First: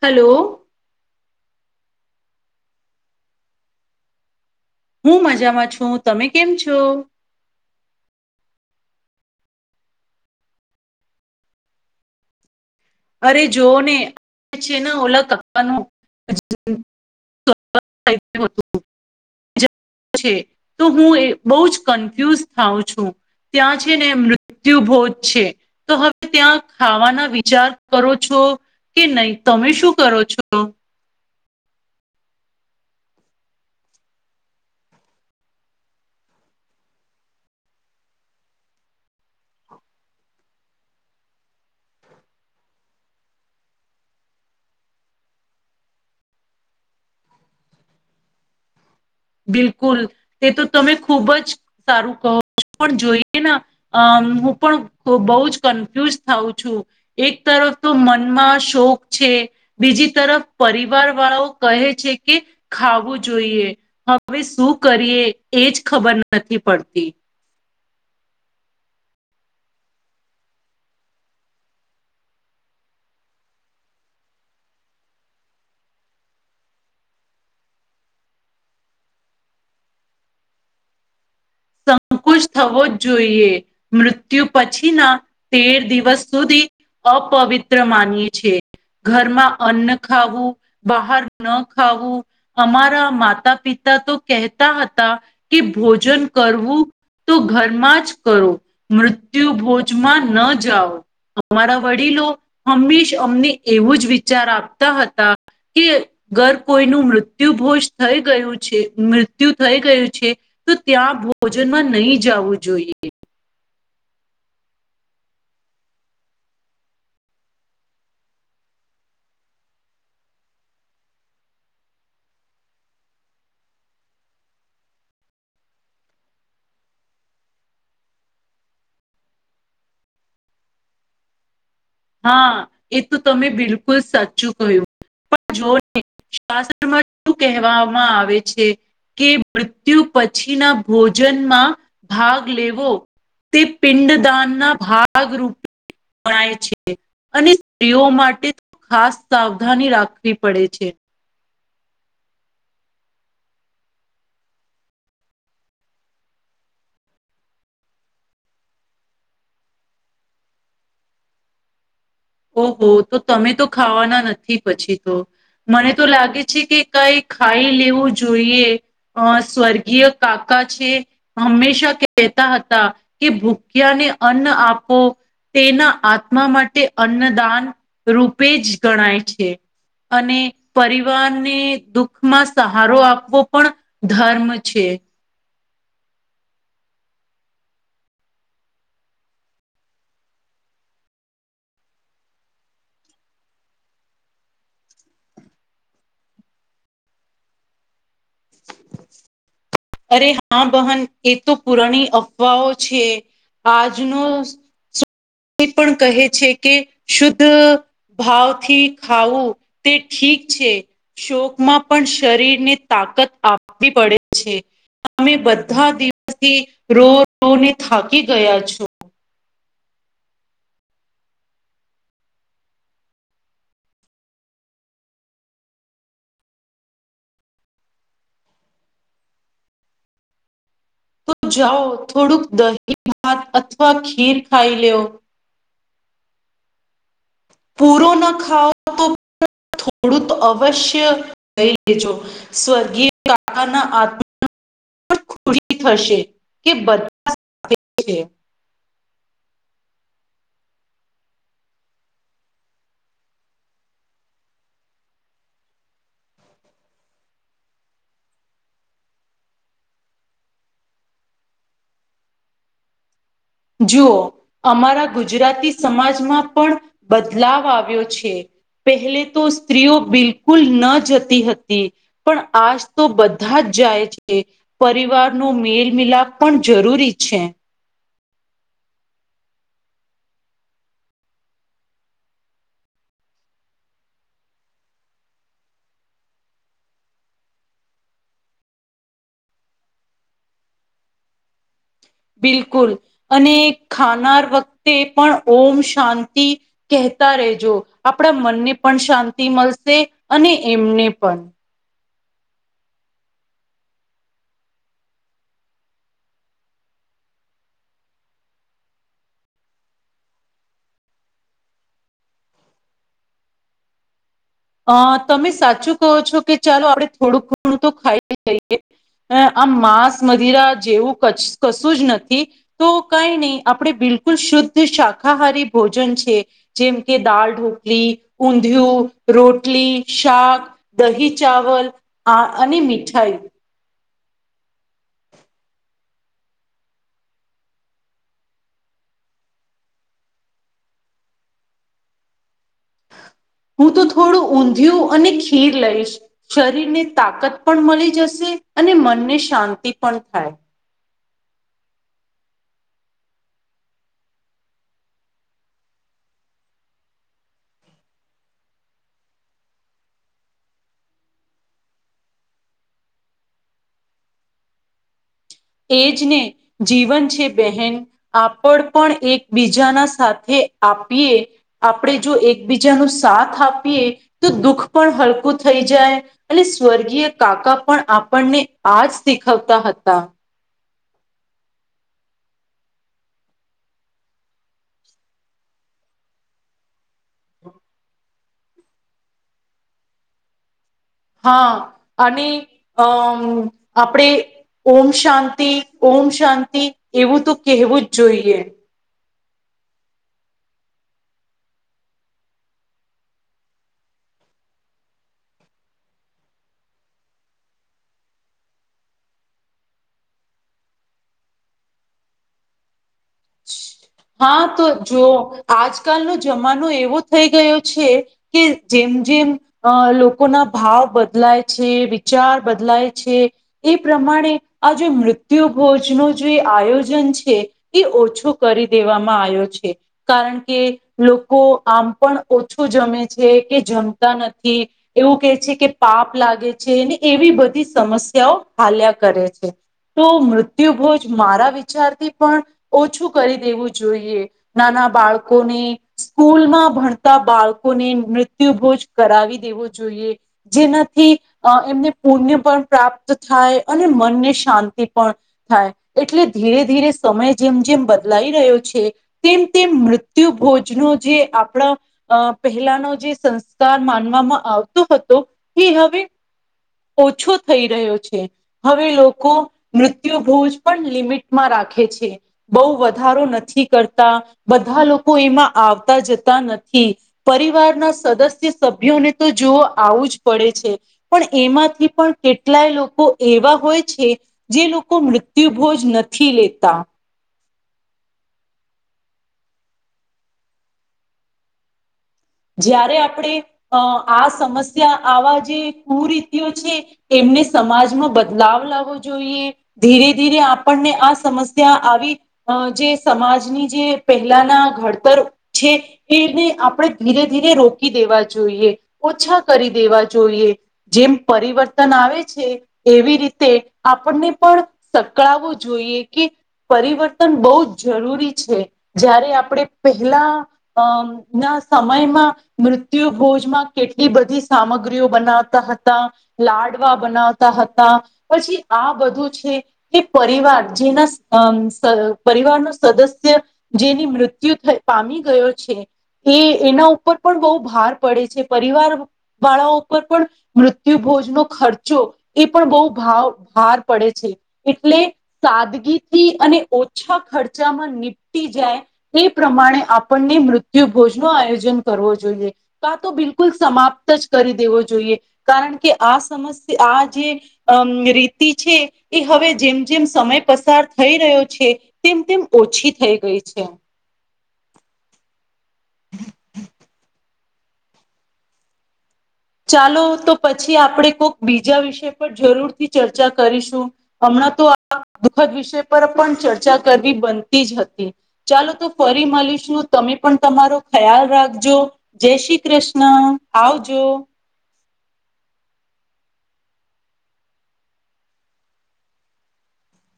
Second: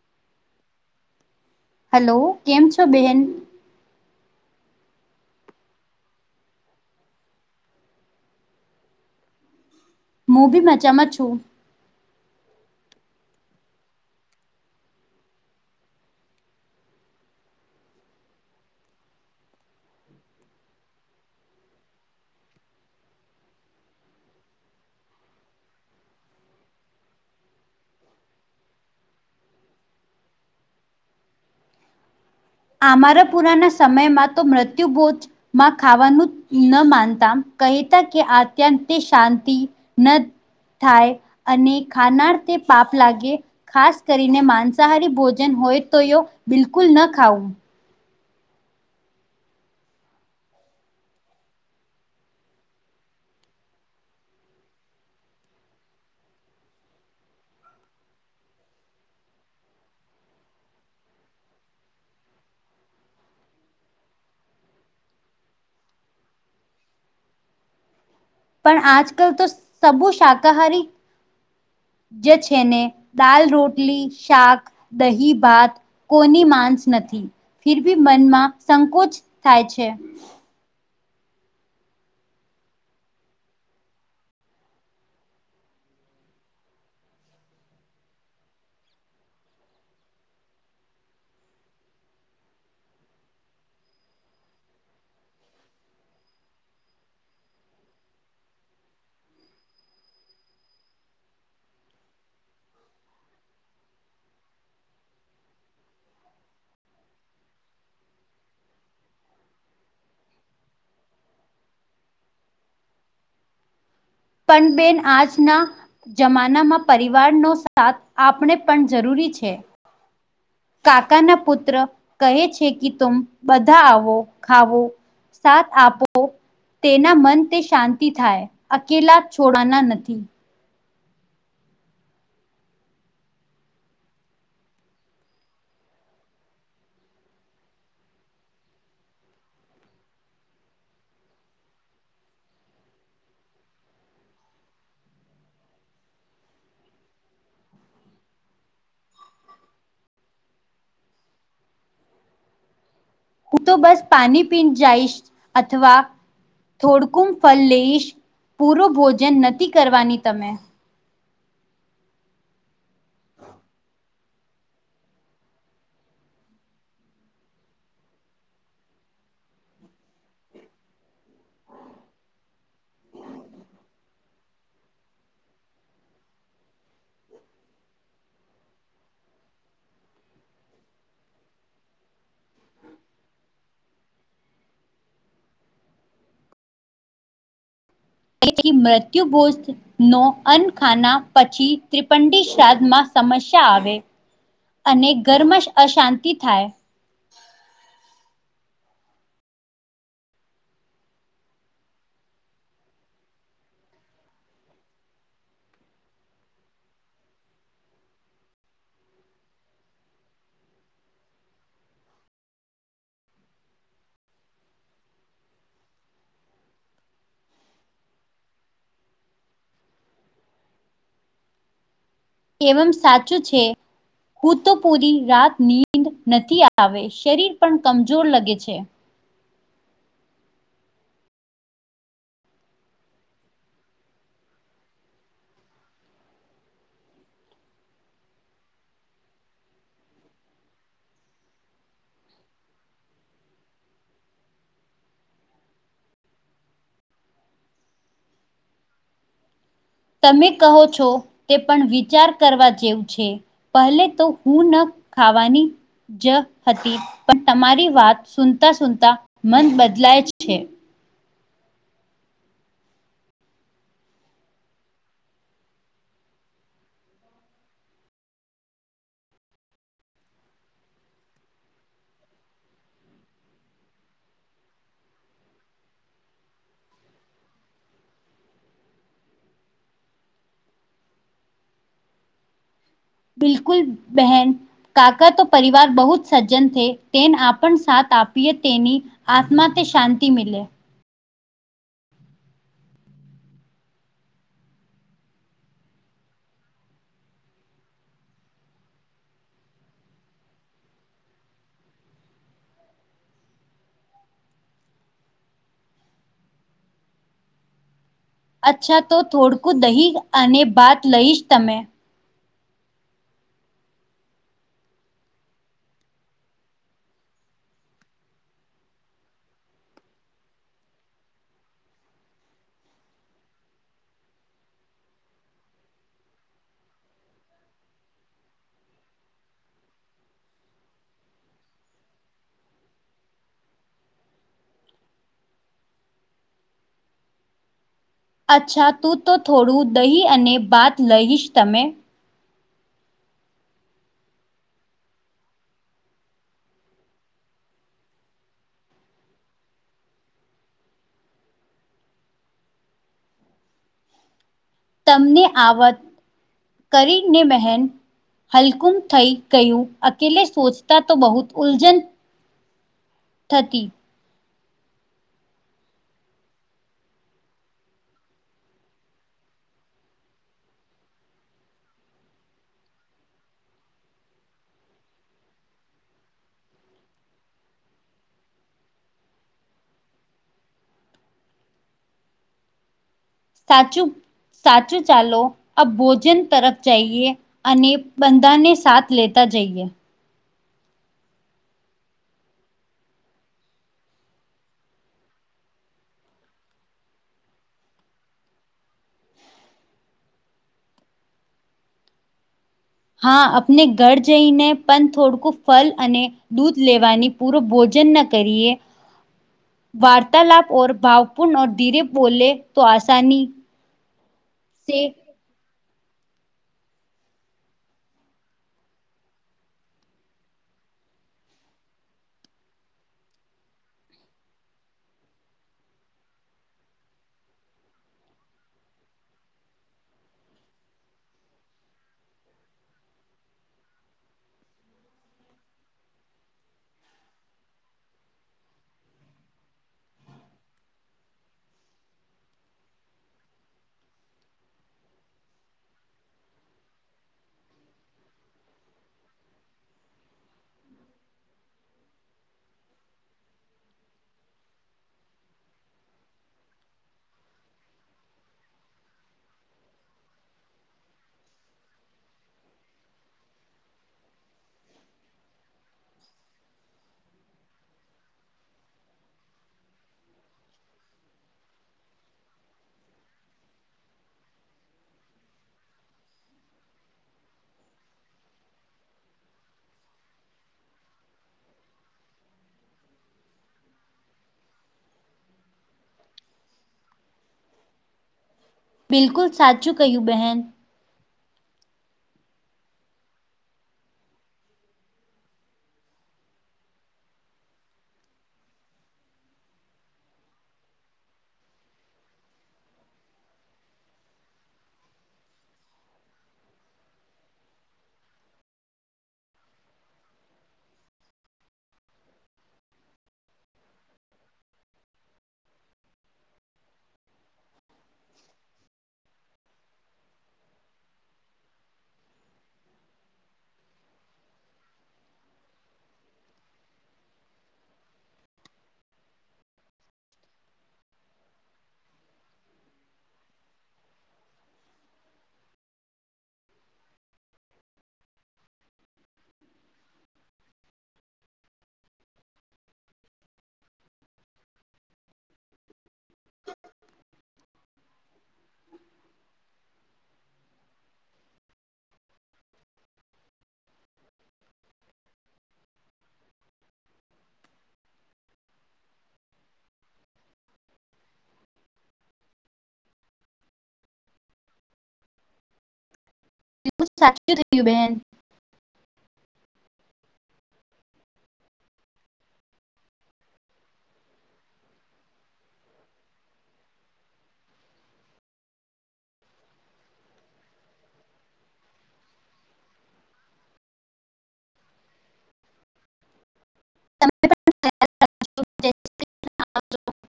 Hello. Hello, કેમ છો બેહેન હું મજામાં છું તમે કેમ છો? હું બી મજામાં છું અરે જોઓ ને છે ને ઓલા [inaudible] [inaudible] [inaudible] તો હું એ બહુ જ કન્ફ્યુઝ થાઉં છું. ત્યાં છે ને મૃત્યુભોજ છે તો હવે ત્યાં ખાવાના વિચાર કરો છો કે નહીં તમે શું કરો છો? અમારા પુરાના સમયમાં તો મૃત્યુભોજ માં ખાવાનું ન માનતા કહેતા કે અત્યંત તે શાંતિ ન થાય અને ખાનાર તે પાપ લાગે. ખાસ કરીને માંસાહારી ભોજન હોય તો એ બિલકુલ ન ખાવું બિલકુલ તે તો તમે ખુબ જ સારું કહો છો પણ જોઈએ ના અ હું પણ બહુ જ કન્ફ્યુઝ થઉં છું. એક તરફ તો મનમાં શોખ છે બીજી તરફ પરિવાર વાળાઓ કહે છે કે ખાવું જોઈએ. હવે શું કરીએ એજ ખબર નથી પડતી પણ આજ કલ તો સબુ શાકાહારી જે છે ને દાલ રોટલી શાક દહી ભાત કોની માંસ નથી. ફિર ભી મનમાં સંકોચ થાય છે, સંકુચ થવો જ જોઈએ મૃત્યુ પછી ના તેર દિવસ સુધી અપવિત્ર માનીએ છી ઘરમાં અન્ન ખાવું બહાર ન ખાવું. અમારા માતા પિતા તો કહેતા હતા કે ભોજન કરવું. તો ઘરમાં જ કરો મૃત્યુ ભોજમાં ન જાઓ અમારા વડીલો હંમેશ અમને એવું જ વિચાર આપતા હતા. કે ઘર કોઈનું મૃત્યુભોજ થઈ ગયું છે, મૃત્યુ થઈ ગયું છે તો ત્યાં ભોજનમાં નહી જવું જોઈએ પણ બેન આજ ના જમાનામાં પરિવારનો સાથ આપણે પણ જરૂરી છે કાકા ના પુત્ર કહે છે કે તુમ બધા આવો ખાવો સાથ આપો તેના મન તે શાંતિ થાય અકેલા છોડાના નથી હા એ તો તમે બિલકુલ સાચું કહ્યું પણ જો શસ્ત્રમાં શું કહેવામાં આવે છે. કે મૃત્યુ પછી ના ભોજનમાં ભાગ લેવો, તે પિંડદાન ના ભાગરૂપે ગણાય છે. અને સ્ત્રીઓ માટે ખાસ સાવધાની રાખવી પડે છે. હું તો બસ પાણી પીન જાઈશ અથવા, [unintelligible] ફલ લઈશ પૂરો ભોજન નથી કરવાની તમે, ઓહો તો તમે તો ખાવાના નથી પછી તો, મને તો લાગે છે કે કાઈ ખાઈ લેવું જોઈએ. અ સ્વર્ગીય કાકા છે. હંમેશા કહેતા હતા કે ભૂખ્યાને અન્ન આપો. તેના આત્મા માટે અન્નદાન રૂપે જ ગણાય છે. અને પરિવારને દુખમાં સહારો આપવો પણ ધર્મ છે. એ થી મૃત્યુ ભોજ નો અન્નખાના પછી ત્રિપંડી શ્રાદ્ધમાં સમસ્યા આવે અને ઘરમાં સ અશાંતિ થાય [inaudible] અરે હા બહન એ તો પુરાણી અફવાઓ છે. આજનો સ તે પણ કહે છે કે શુદ્ધ ભાવથી ખાવું તે ઠીક છે. શોકમાં પણ શરીરને તાકત આપવી પડે છે. અમે બધા દિવસથી રો રો ને થાકી ગયા છો. એવમ સાચું છે. હૂ તો પૂરી રાત નીંદ નથી આવે શરીર પણ કમજોર લગે છે. તો જાઓ થોડુંક દહી ભાત અથવા ખીર ખાઈ લેવ. પૂરો ના ખાઓ તો થોડું તો અવશ્ય લઈ લેજો સ્વર્ગિય કા કા ના આત્મા પણ ખોડી થશે કે બધા [inaudible] તમે કહો છો તે પણ વિચાર કરવા જેવું છે. પહેલે તો હું ન ખાવાની જ હતી પણ તમારી વાત સુનતા સુનતા મન બદલાય છે. જુઓ અમારા ગુજરાતી સમાજમાં પણ બદલાવ આવ્યો છે. પહેલે તો સ્ત્રીઓ બિલકુલ ન જતી હતી. પણ આજ તો બધા જ જાય છે. પરિવાર નો મેલ મિલાપ પણ જરૂરી છે. બિલકુલ બહેન કાકા તો પરિવાર બહુ જ સજ્જન છે તેને આપણ સાથ આપીએ તેની આત્મા તે શાંતિ મિલે. બિલકુલ અને ખાનાર વખતે પણ ઓમ શાંતિ કહેતા રહેેજો આપડા મનને પણ શાંતિ મળશે અને એમને પણ. અચ્છા તો થોડકું દહીં અને ભાત લઈશ તમે અહ તમે સાચું કહો છો કે ચાલો આપડે થોડું ઘણું તો ખાઈ લઈએ. અહ આમ માંસ મધિરા જેવું કશ-કશું જ નથી. તો કઈ નહી આપડે બિલકુલ શુદ્ધ શાકાહારી ભોજન છે. જેમ કે દાળ ઢોકલી, ઊંધિયું રોટલી, શાક, દહી ચાવલ આ અને મીઠાઈ અચ્છા તું તો થોડું દહી અને ભાત લહીશ તમે હું તો થોડું ઊંધિયું અને ખીર લઈશ. શરીરને તાકત પણ મલી જશે અને મનને શાંતિ પણ થાય. તમને આ વત કરીને બહેન હલકુમ થઈ ગયું અકેલે સોચતા તો બહુત ઉલજન થતી. એજ ને જીવન છે બહેન. આપડ પણ એકબીજાના સાથે આપીએ આપડે જો એકબીજા નો સાથ આપીએ તો દુઃખ પણ હલકું થઈ જાય અને સ્વર્ગીય કાકા પણ આપણને આજ શીખવતા હતા સાચું સાચું ચાલો અબ ભોજન તરફ જઈએ અને બંધાને સાથ લેતા જઈએ હા અને અમ આપડે ઓમ શાંતિ ઓમ શાંતિ એવું તો કહેવું જ જોઈએ હા આપને ઘર જઈને પણ થોડકું ફલ અને દૂધ લેવાની પૂરો ભોજન ન કરીએ વાર્તાલાપ ઓર ભાવપૂર્ણ ધીરે બોલે તો આસાની હા તો જો આજકાલનો જમાનો એવો થઈ ગયો છે કે જેમ જેમ અ લોકો ના ભાવ બદલાય છે વિચાર બદલાય છે એ પ્રમાણે આ જે મૃત્યુ ભોજ નો જે આયોજન છે એ ઓછો કરી દેવામાં આયો છે કારણ કે લોકો આમ પણ ઓછું જમે છે કે જમતા નથી એવું કેહે છે કે પાપ લાગે છે ને એવી બધી સમસ્યાઓ હાલ્યા કરે છે તો મૃત્યુભોજ મારા વિચારથી પણ ઓછું કરી દેવું જોઈએ નાના બાળકોને સ્કૂલમાં ભણતા બાળકોને મૃત્યુભોજ કરાવી દેવો જોઈએ જેનાથી અ એમને પુણ્ય પણ પ્રાપ્ત થાય અને મનને શાંતિ પણ થાય એટલે ધીરે ધીરે સમય જેમ જેમ બદ લાઈ રહ્યો છે તેમ તેમ મૃત્યુ ભોજ નો જે આપડા અ પહેલાનો જે સંસ્કાર માનવામાં આવતો હતો એ હવે ઓછો થઈ રહ્યો છે હવે લોકો મૃત્યુભોજ પણ લિમિટમાં રાખે છે બઉ વ ધારો નથી કરતા બધા લોકો એમાં આવતા જતા નથી પરિવારના સદસ્ય સભ્યોને તો જોવો આવું જ પડે છે પણ એમાંથી પણ કેટલાય લોકો એવા હોય છે જે લોકો મૃત્યુભોજ નથી લેતા બિલકુલ સાચું કયું બહેન જ્યારે આપણે અ આ સમસ્યા આવા જે કુરીતિઓ છે એમને સમાજમાં બદલાવ લાવો જોઈએ ધીરે ધીરે આપણને આ સમસ્યા આવી અ જે સમાજની જે પહેલાના ઘડતર છે એને આપણે ધીરે ધીરે રોકી દેવા જોઈએ ઓછા કરી દેવા જોઈએ જેમ પરિવર્તન આવે છે એવી રીતે આપણને પણ સંકળાવું જોઈએ કે પરિવર્તન બઉ જ જરૂરી છે જ્યારે આપડે પહેલા અમ ના સમયમાં મૃત્યુ ભોજમાં કેટલી બધી સામગ્રીઓ બનાવતા હતા લાડવા બનાવતા હતા પછી આ બધું છે એ પરિવાર જેના અમ સ પરિવાર નું સદસ્ય જેની મૃત્યુ થઇ પામી ગયો છે એ એના ઉપર પણ બહુ ભાર પડે છે પરિવાર વાળાઓ ઉપર પણ મૃત્યુ ભોજ નો ખર્ચો એ પણ બઉ ભાવ ભાર પડે છે. એટલે સાદગીથી અને ઓછા ખર્ચામાં નીપટી જાય એ પ્રમાણે આપણને મૃત્યુ ભોજ નો આયોજન કરવો જોઈએ કા તો બિલકુલ સમાપ્ત જ કરી દેવો જોઈએ કારણ કે આ સમસ્યા આ જે અમ રીતિ છે એ હવે જેમ જેમ સમય પસાર થઈ રહ્યો છે તેમ તેમ ઓછી થઈ ગઈ છે. તેમજ સાચૂ થયું બેન ચાલો તો પછી આપડે કોક બીજા વિષય પર જરૂરથી ચર્ચા કરીશું હમણાં તો આ દુઃખદ વિષય પર પણ ચર્ચા કરવી બનતી જ હતી ચાલો તો ફરી મલીશું તમે પણ તમારો ખ્યાલ રાખજો જે શ્રી કૃષ્ણ આવજો [unintelligible]